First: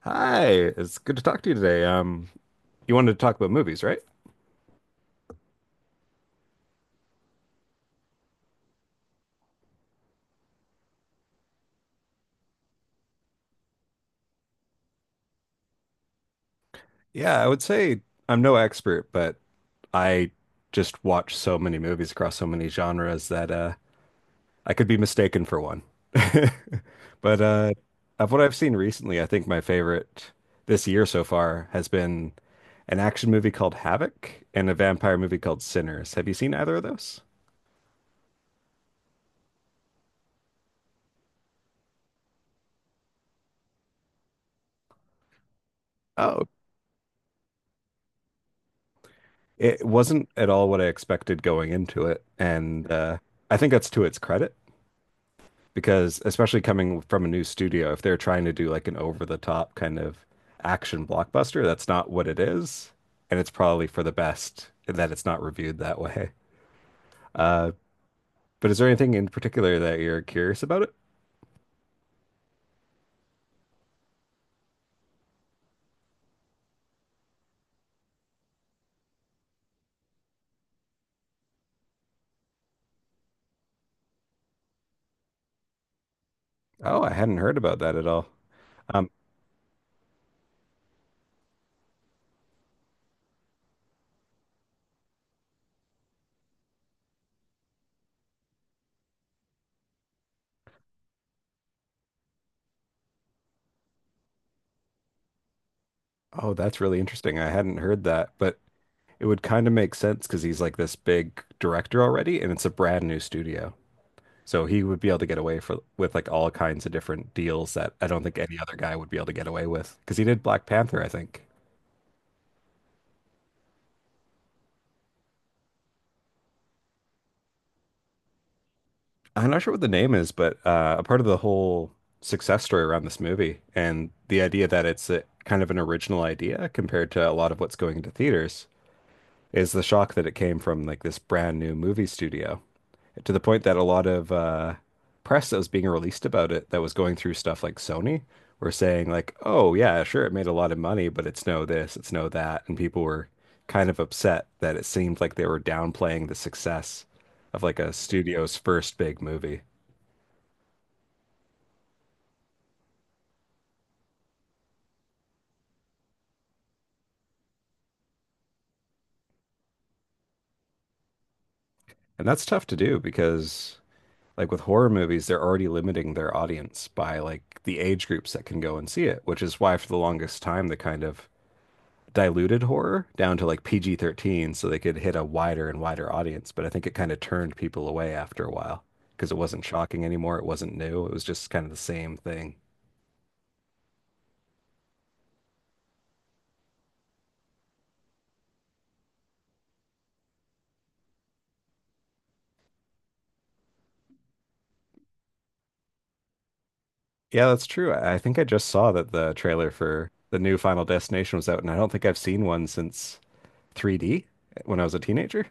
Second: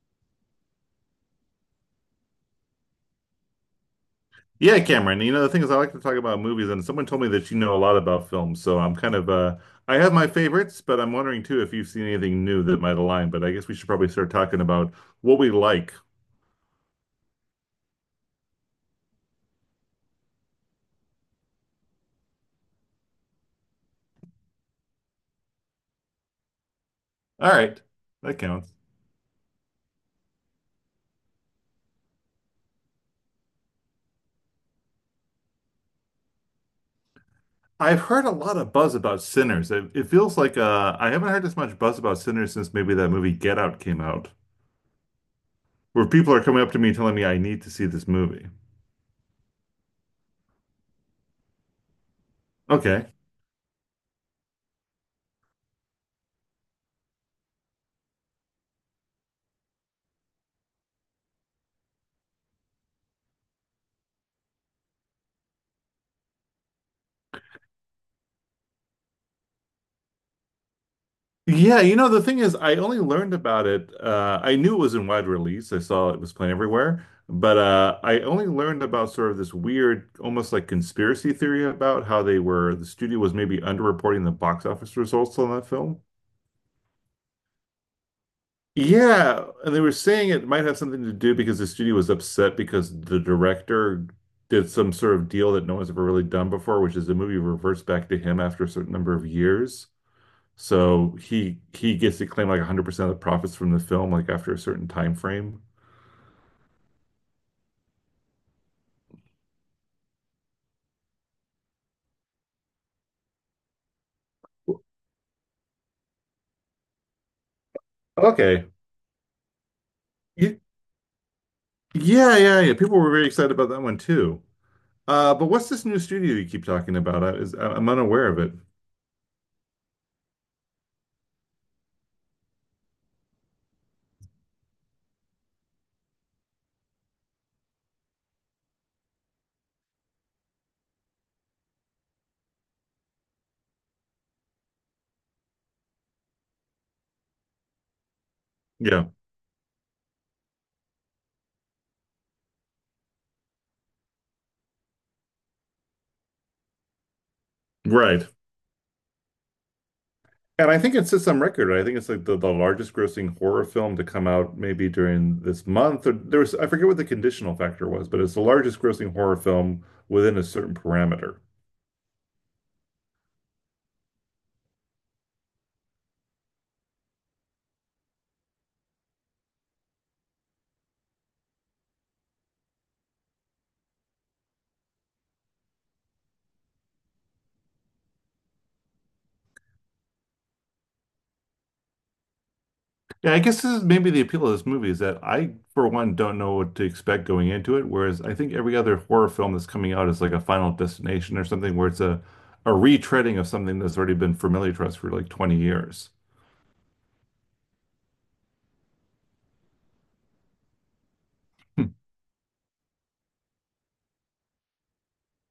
Hi, it's good to talk to you today. You wanted to talk about movies, right? Yeah, Cameron. You know, the thing is, I like to talk about movies, and someone told me that you know a lot about films. So I'm kind of, I have my favorites, but I'm wondering too if you've seen anything new that might align. But I guess we should probably start talking about what we like. Yeah, I would say I'm no expert, but I just watch so many movies across so many genres that I could be mistaken for one. But All right, of that what I've counts. seen recently, I think my favorite this year so far has been an action movie called Havoc and a vampire movie called Sinners. Have you seen either of those? I've heard a lot of buzz about Sinners. It feels like I haven't heard as much buzz about Sinners since maybe that movie Get Out came out, where people are Oh, coming up to me telling me I need to see this movie. it wasn't at all what I expected going into it, and Okay. I think that's to its credit, because especially coming from a new studio, if they're trying to do like an over-the-top kind of action blockbuster, that's not what it is, and it's probably for the best that it's not reviewed that way. Uh, but is there anything in particular that you're curious about it? Yeah, you know, the thing is, I only learned about it. I knew it was in wide release. I saw it was playing everywhere, but I only learned about sort of this weird, almost like conspiracy theory about how they were, the studio was maybe underreporting the box office results on that film. Oh, I hadn't heard about that at all. Um, Yeah, and they were saying it might have something to do because the studio was upset because the director did some sort of deal that no one's ever really done before, which is the movie reverts back to him after a certain number of years. So he gets to claim like 100% of the profits from the film, like after a certain time frame. oh, that's really interesting. I hadn't heard that, but it would kind of make sense because he's like this big director already, and it's a brand new studio. So he would be able to get away for with like all kinds of different deals that I don't think any Okay. other guy would be able to get away with. Because he did Y- Black Panther, I think. Yeah, yeah, yeah. People were very excited about that one too. But what's this new studio you keep talking about? Am unaware of it. I'm not sure what the name is, but a part of the whole success story around this movie and the idea that it's a, kind of an original idea compared to a lot of what's going into theaters, is the shock that it came from like this brand new movie studio to the point that a lot of press that was being released about it that was going through stuff like Sony were Yeah, saying like, oh yeah, sure, it made a lot of money, but it's no this, it's no that, and people were kind of upset that it seemed like they were downplaying the success of like a right. studio's first big movie. And I think it sits on record, right? I think it's like the largest grossing horror film to come out maybe during this month. Or there was, I forget what the conditional factor was, but it's the largest grossing horror film within a certain parameter. And that's tough to do because like with horror movies, they're already limiting their audience by like the age groups that can go and see it, which is why for the longest time the kind of diluted horror down to like PG 13 so they could hit a wider and wider audience. But I think it kind of turned people away after a while because it wasn't shocking anymore. It wasn't new. It was just kind of the same thing. Yeah, I guess this is maybe the appeal of this movie is that I, for one, don't know what to expect going into it. Whereas I think every other horror film that's coming out is like a Final Destination or something where it's a retreading of something that's already been familiar to us for like 20 years. Yeah, that's true. I think I just saw that the trailer for the new Final Destination was out, and I Hmm. don't think I've seen one since 3D when I was a teenager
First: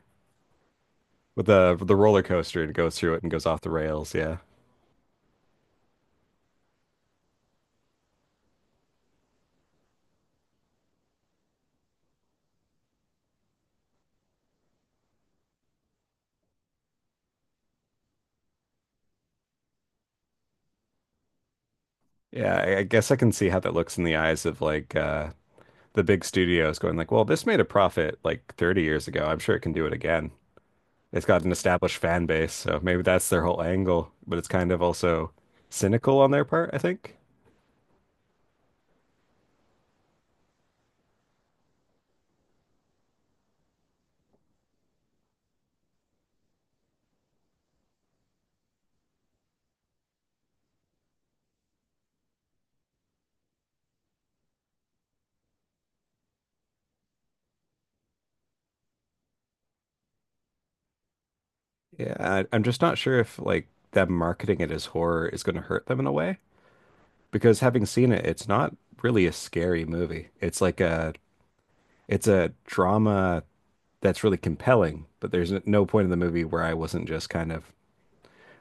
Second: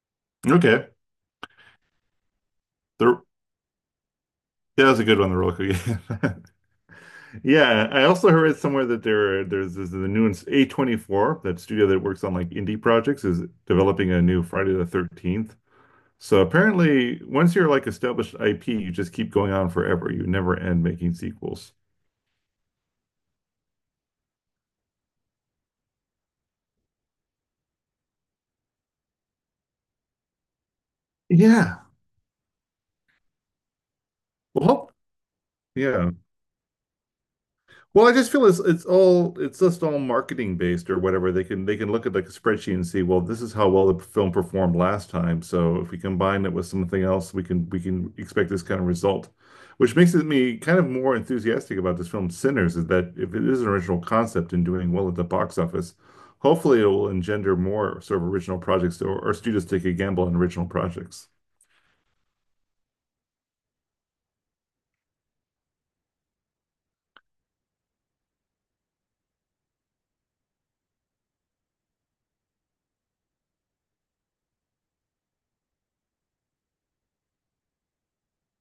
Okay. with the roller coaster and it goes through it There, and goes off the rails. Yeah. that was a good one, the roller coaster. Yeah, I also heard somewhere that there's this, the new A24, that studio that works on like indie projects, is developing a new Friday the 13th. So apparently, once you're like established IP, you just keep going on forever. You never end making sequels. Yeah, I guess I can see how that looks in the eyes of like the big studios going like, well, this made a profit like 30 years ago. I'm sure it can do it again. It's got an Yeah. established fan base, so maybe that's their whole angle, but it's kind of Well, also yeah. cynical on their part, I think. Well, I just feel it's just all marketing based or whatever. They can look at like a spreadsheet and see, well, this is how well the film performed last time. So if we combine it with something else, we can expect this kind of result, which makes it me kind of more enthusiastic about this film Sinners, is that if it is an original concept and doing well at the box office, hopefully it will engender more sort of original projects or studios take a gamble on original projects. Yeah, I'm just not sure if like them marketing it as horror is going to hurt them in a way because having seen it, it's not really a scary movie. It's like a it's a drama that's really compelling, but there's no point in the movie where I wasn't just kind of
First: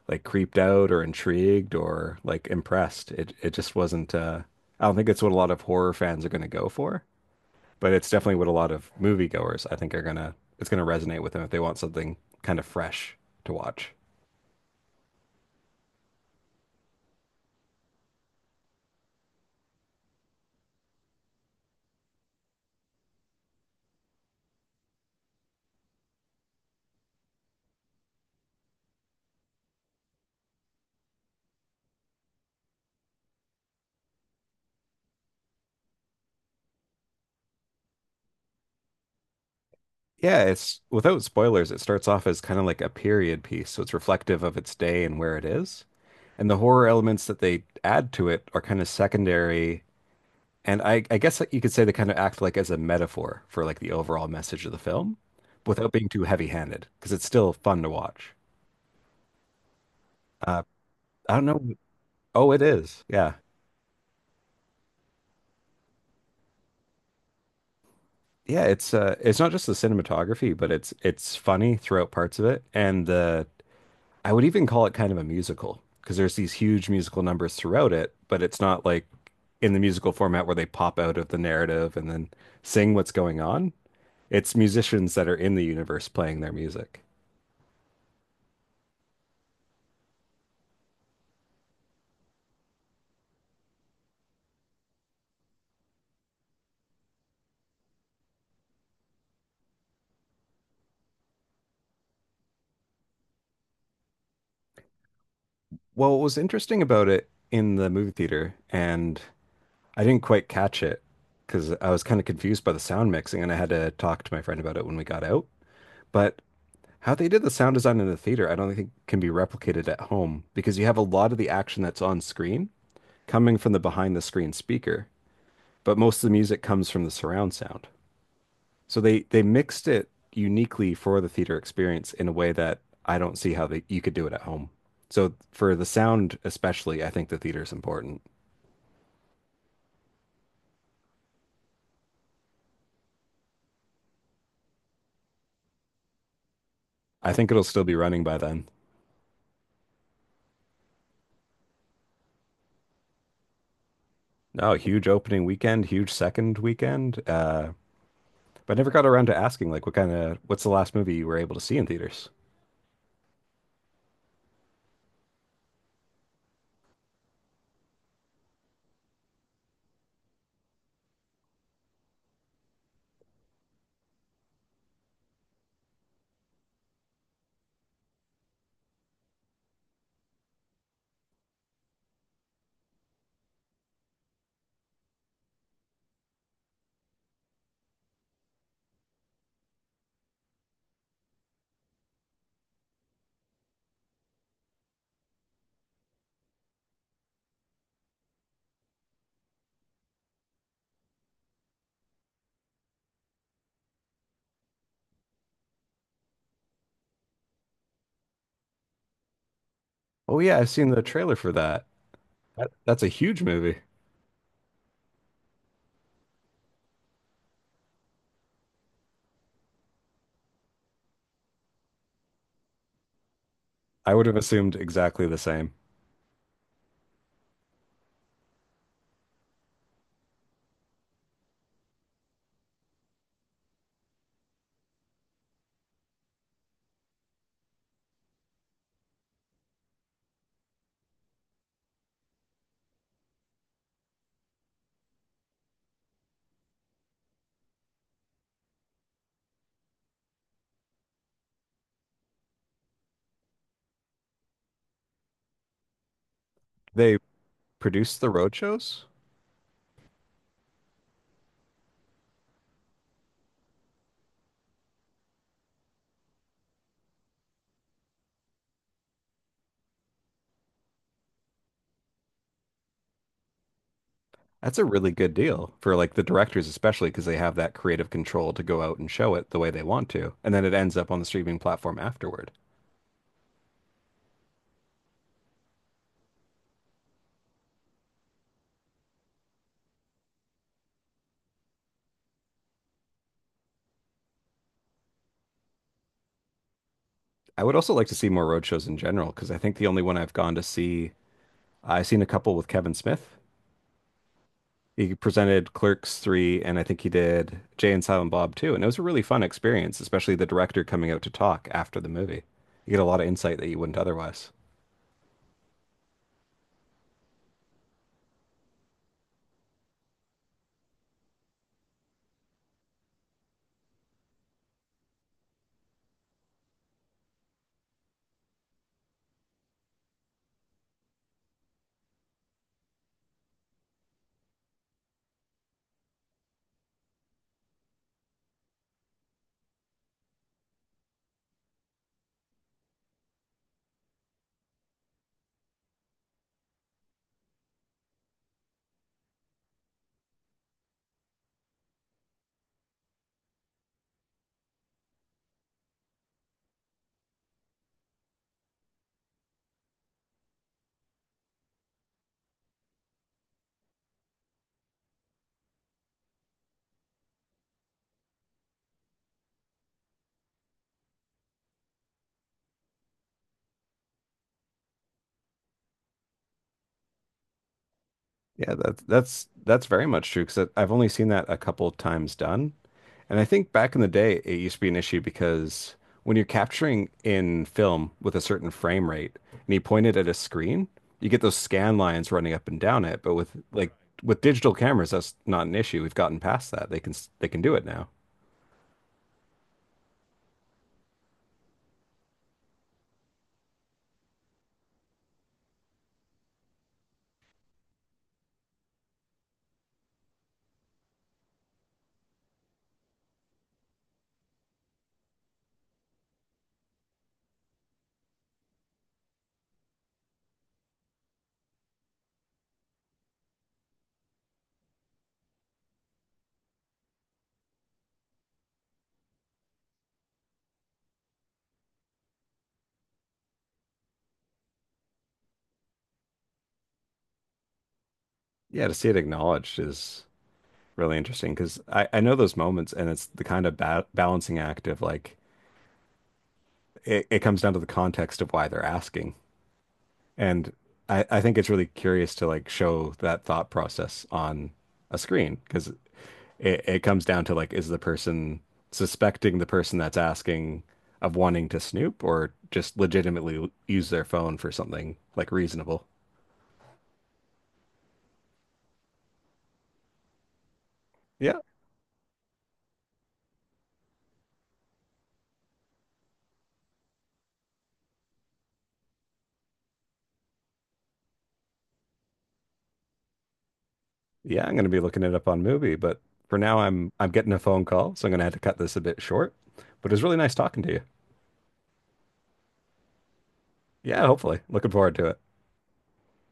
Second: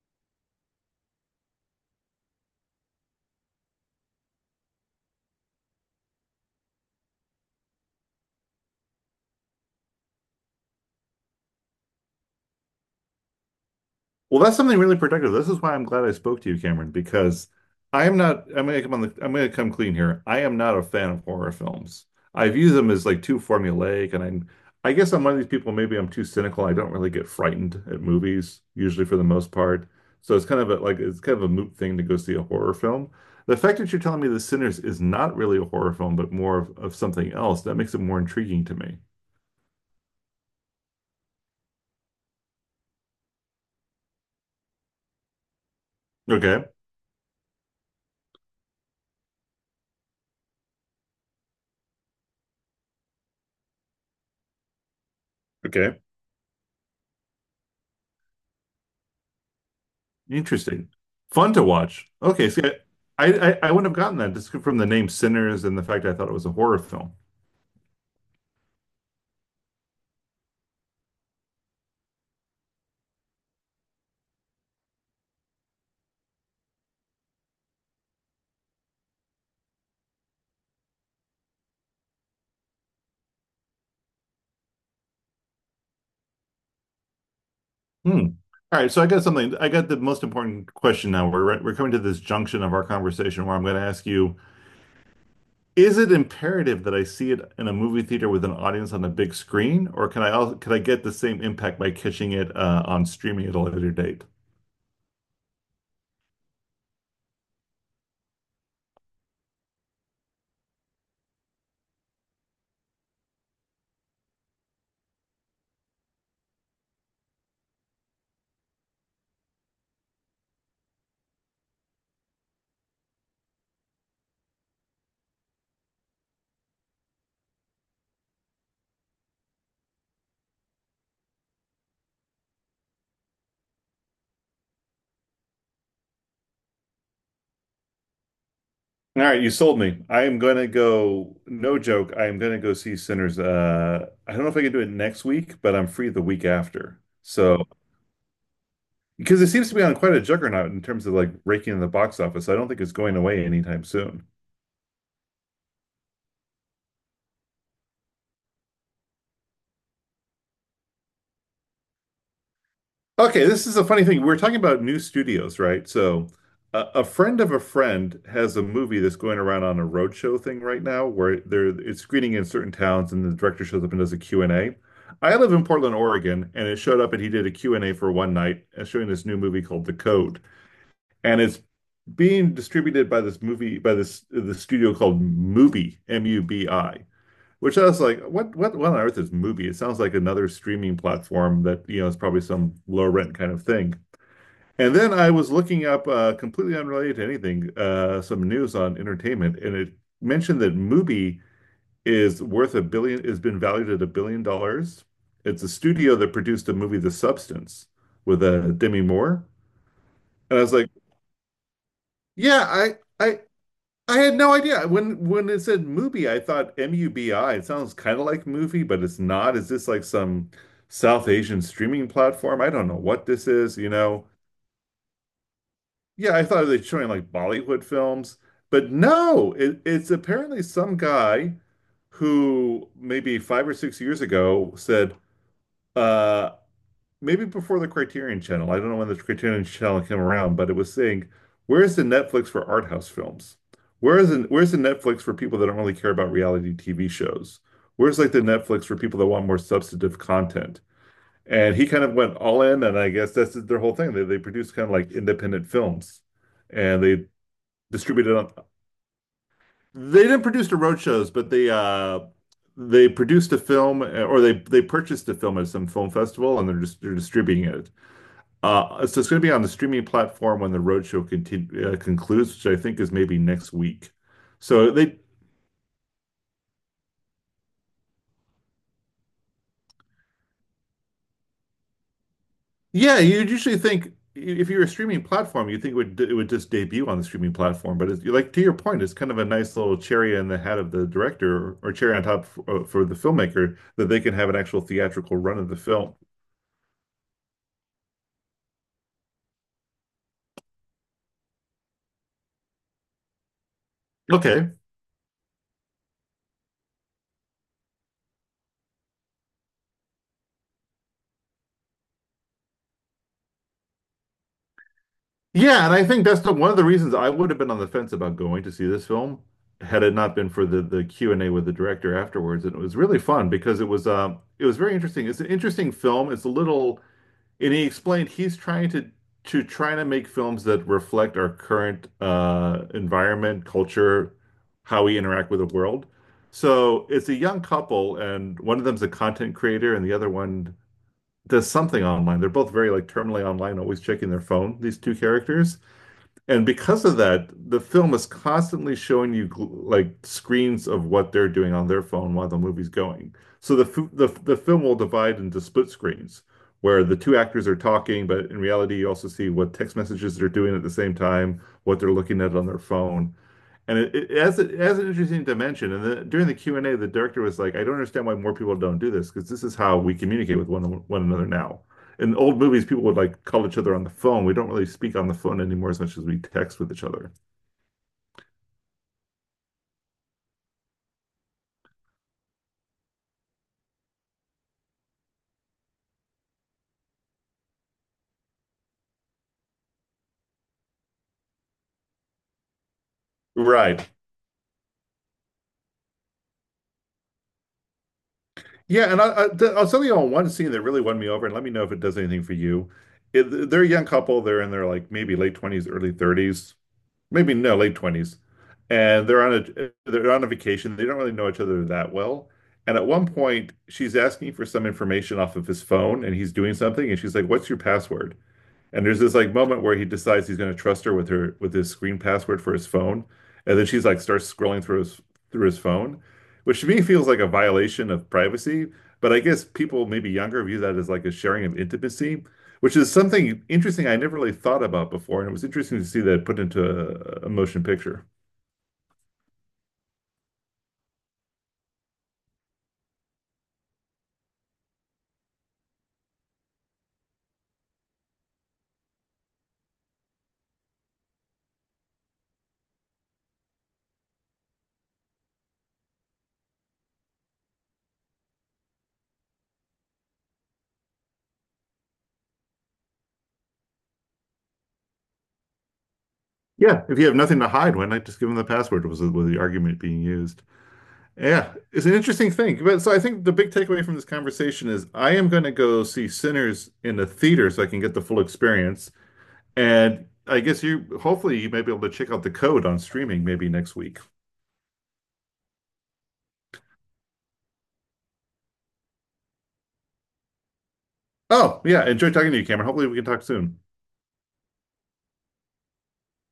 like creeped out or intrigued or like impressed. It just wasn't I don't think it's what a lot of horror fans are going to go for, but it's definitely what a lot of moviegoers I think are going to it's going to resonate with them if they want something kind of fresh to watch. Well, that's something really productive. This is why I'm glad I spoke to you, Cameron, because I am not, I'm gonna come on I'm gonna come clean here. I am not a fan of horror films. I view them as like too formulaic, and I guess I'm one of these people, maybe I'm too cynical. I don't really get frightened at movies, usually for the most part. So it's kind of a moot thing to go see a horror film. The fact that you're telling me The Sinners is not really a horror film, but more of something else, that makes it more intriguing to me. Yeah, it's without spoilers, it starts off as kind of like a period piece, so it's reflective of its day and where it is. And the Okay. horror elements that they add to it are kind of secondary. And I guess you could say they kind of act like as a metaphor for like the overall message of the film without Okay. being too heavy-handed because it's still fun to watch. Uh, Interesting. I don't Fun know. to watch. Okay, Oh, it see, is. Yeah. I wouldn't have gotten that just from the name Sinners and the fact I thought it was a horror film. Yeah, it's not just the cinematography, but it's funny throughout parts of it and the I would even call it kind of a musical because there's these huge musical numbers throughout it, but it's not like in the musical format where they pop out of the narrative and then sing what's going on. It's musicians that are in the universe playing their music. Hmm. All right, so I got something. I got the most important question now. We're coming to this junction of our conversation where I'm going to ask you. Is it imperative that I see it in a movie theater with an audience on a big screen, or can I also, can I get the same impact by catching it on streaming at a later date? Well, what was interesting about it in the movie theater, and I didn't quite catch it because I was kind of confused by the sound mixing, and I had to talk to my friend about it when we got out. But how they did the sound design in the theater, I don't think can be replicated at home because you have a lot of the action that's on screen coming from the behind the screen speaker, but most of the music comes from the surround sound. So they mixed it uniquely for the theater experience in a way that I don't see how they, you could do it at home. So for the sound especially, I think the theater is important. All right, you sold me. I am gonna go, no joke, I am gonna go see Sinners. I don't know if I can do it next week, but I'm free the week after. I think it'll So, still be running by then. because it seems to be on quite a juggernaut in terms of like raking in the box office, so I don't think it's going away anytime soon. No, huge opening weekend, huge second weekend. But I never got around to asking, like, what kind of, what's the last movie you were able to see in theaters? Okay, this is a funny thing. We're talking about new studios, right? So, a friend of a friend has a movie that's going around on a roadshow thing right now where they're it's screening in certain towns and the director shows up and does a Q and A. I live in Portland, Oregon, and it showed up and he did a Q and a for one night showing this new movie called The Code. And it's being distributed by this movie by this the studio called Mubi, Mubi. Which I was like, what on earth is Mubi? It sounds like another streaming platform that, you know, is probably some low rent kind of thing. And then I was looking up, completely unrelated to anything, some news on entertainment, and it mentioned that Mubi is worth a billion, has been valued at $1 billion. It's a studio that produced the movie The Substance with Demi Moore. Oh yeah, And I I've was seen like, the trailer for that. yeah, That I, that's a I, huge movie. I had no idea. When it said Mubi, I thought Mubi. It sounds kind of like movie, but it's not. Is this like some South Asian streaming platform? I don't know what this is, you I know. would have assumed exactly the same. Yeah, I thought they were showing like Bollywood films, but no, it's apparently some guy who maybe 5 or 6 years ago said, uh, maybe before the Criterion Channel, I don't know when the Criterion Channel came around, but it was saying, where's the Netflix for art house films? Where is where's the Netflix for people that don't really care about reality TV shows? Where's like the Netflix for people that want more substantive content? And he kind of went all in, and I guess that's their whole thing. They produce kind of like independent films and They they produced the distributed on. road shows. They didn't produce the road shows, but they produced a film or they purchased a film at some film festival and they're distributing it. So it's going to be on the streaming platform when the roadshow concludes, which I think is maybe next week. That's a So really good deal for like the directors, especially because they have that creative control to go out and show it the way they want to, and then it ends up on the streaming platform afterward. yeah, you'd usually think if you're a streaming platform, you think it would just debut on the streaming platform. But it's, like to your point, it's kind of a nice little cherry in the hat of the director, or cherry on top for the filmmaker that they can have an actual theatrical run of the film. I would also like to see more road shows in general because I think the only one I've gone to see I've seen a couple with Kevin Smith. Okay. He presented Clerks 3, and I think he did Jay and Silent Bob too. And it was a really fun experience, especially the director coming out to talk after the movie. You get a lot of insight that you wouldn't otherwise. Yeah, and I think that's the, one of the reasons I would have been on the fence about going to see this film had it not been for the Q&A with the director afterwards. And it was really fun because it was very interesting. It's an interesting film. It's a little, and he explained he's trying to trying to make films that reflect our current environment, culture, how we interact with the world. So it's a young couple and one of them's a content creator and the other one does something online. They're both very like terminally online, always checking their phone, these two characters. And because of that, the film is constantly showing you like screens of what they're doing on their phone while the movie's going. So the f- the film will divide into split screens where the two actors are talking, but in reality, you also see what text messages they're doing at the same time, what they're looking at on their phone. And it has it has an interesting dimension. And then during the Q&A, the director was like, "I don't understand why more people don't do this because this is how we communicate with one another now." In old movies, people would like call each other on the phone. We don't really speak on the phone anymore as much as we text with each other. Yeah, that's very much true because I've only seen that a couple of times done. And I think back in the day, it used to be an issue because when you're capturing in film with a certain frame rate and you point it at a screen, you get those scan lines running up and down it. But with like Right. with digital cameras, that's not an issue. We've gotten past that. They can they can do it now. Yeah, and I'll tell you on one scene that really won me over, and let me know if it does anything for you. It, they're a young couple. They're in their like maybe late 20s, early 30s. Maybe no, late 20s. And they're on a vacation. They don't really know each other that well. And at one point, she's asking for some information off of his phone, and he's doing something, and she's like, "What's your password?" And there's this like moment where he decides he's going to trust her with his screen password for his phone, and then she's like starts scrolling through his, through his phone, which to me feels like a violation of privacy. But I guess people maybe younger view that as like a sharing of intimacy, which is something interesting I never really thought about before, and it was interesting to see that put into a motion picture. Yeah, to see it acknowledged is really interesting because I know those moments and it's the kind of ba balancing act of like it comes down to the context of why they're asking. And I think it's really curious to like show that thought process on a screen because it comes down to like, is the person suspecting the person that's asking of wanting to snoop or just legitimately use their phone for something like reasonable? Yeah, if you have nothing to hide, why not just give them the password? Was the argument being used? Yeah. Yeah, it's an interesting thing. But so I think the big takeaway from this conversation is I am going to go see Sinners in the theater so I can get the full experience. And I guess you, hopefully, you may be able to check out the code on streaming maybe next week. Yeah, I'm gonna be looking it up on Movie, but for now I'm getting a phone call, so I'm gonna have to cut this a bit short. But it was really nice talking to you. Oh, yeah. Enjoy talking to you, Cameron. Hopefully, we can talk soon. Yeah, hopefully. Looking forward to it.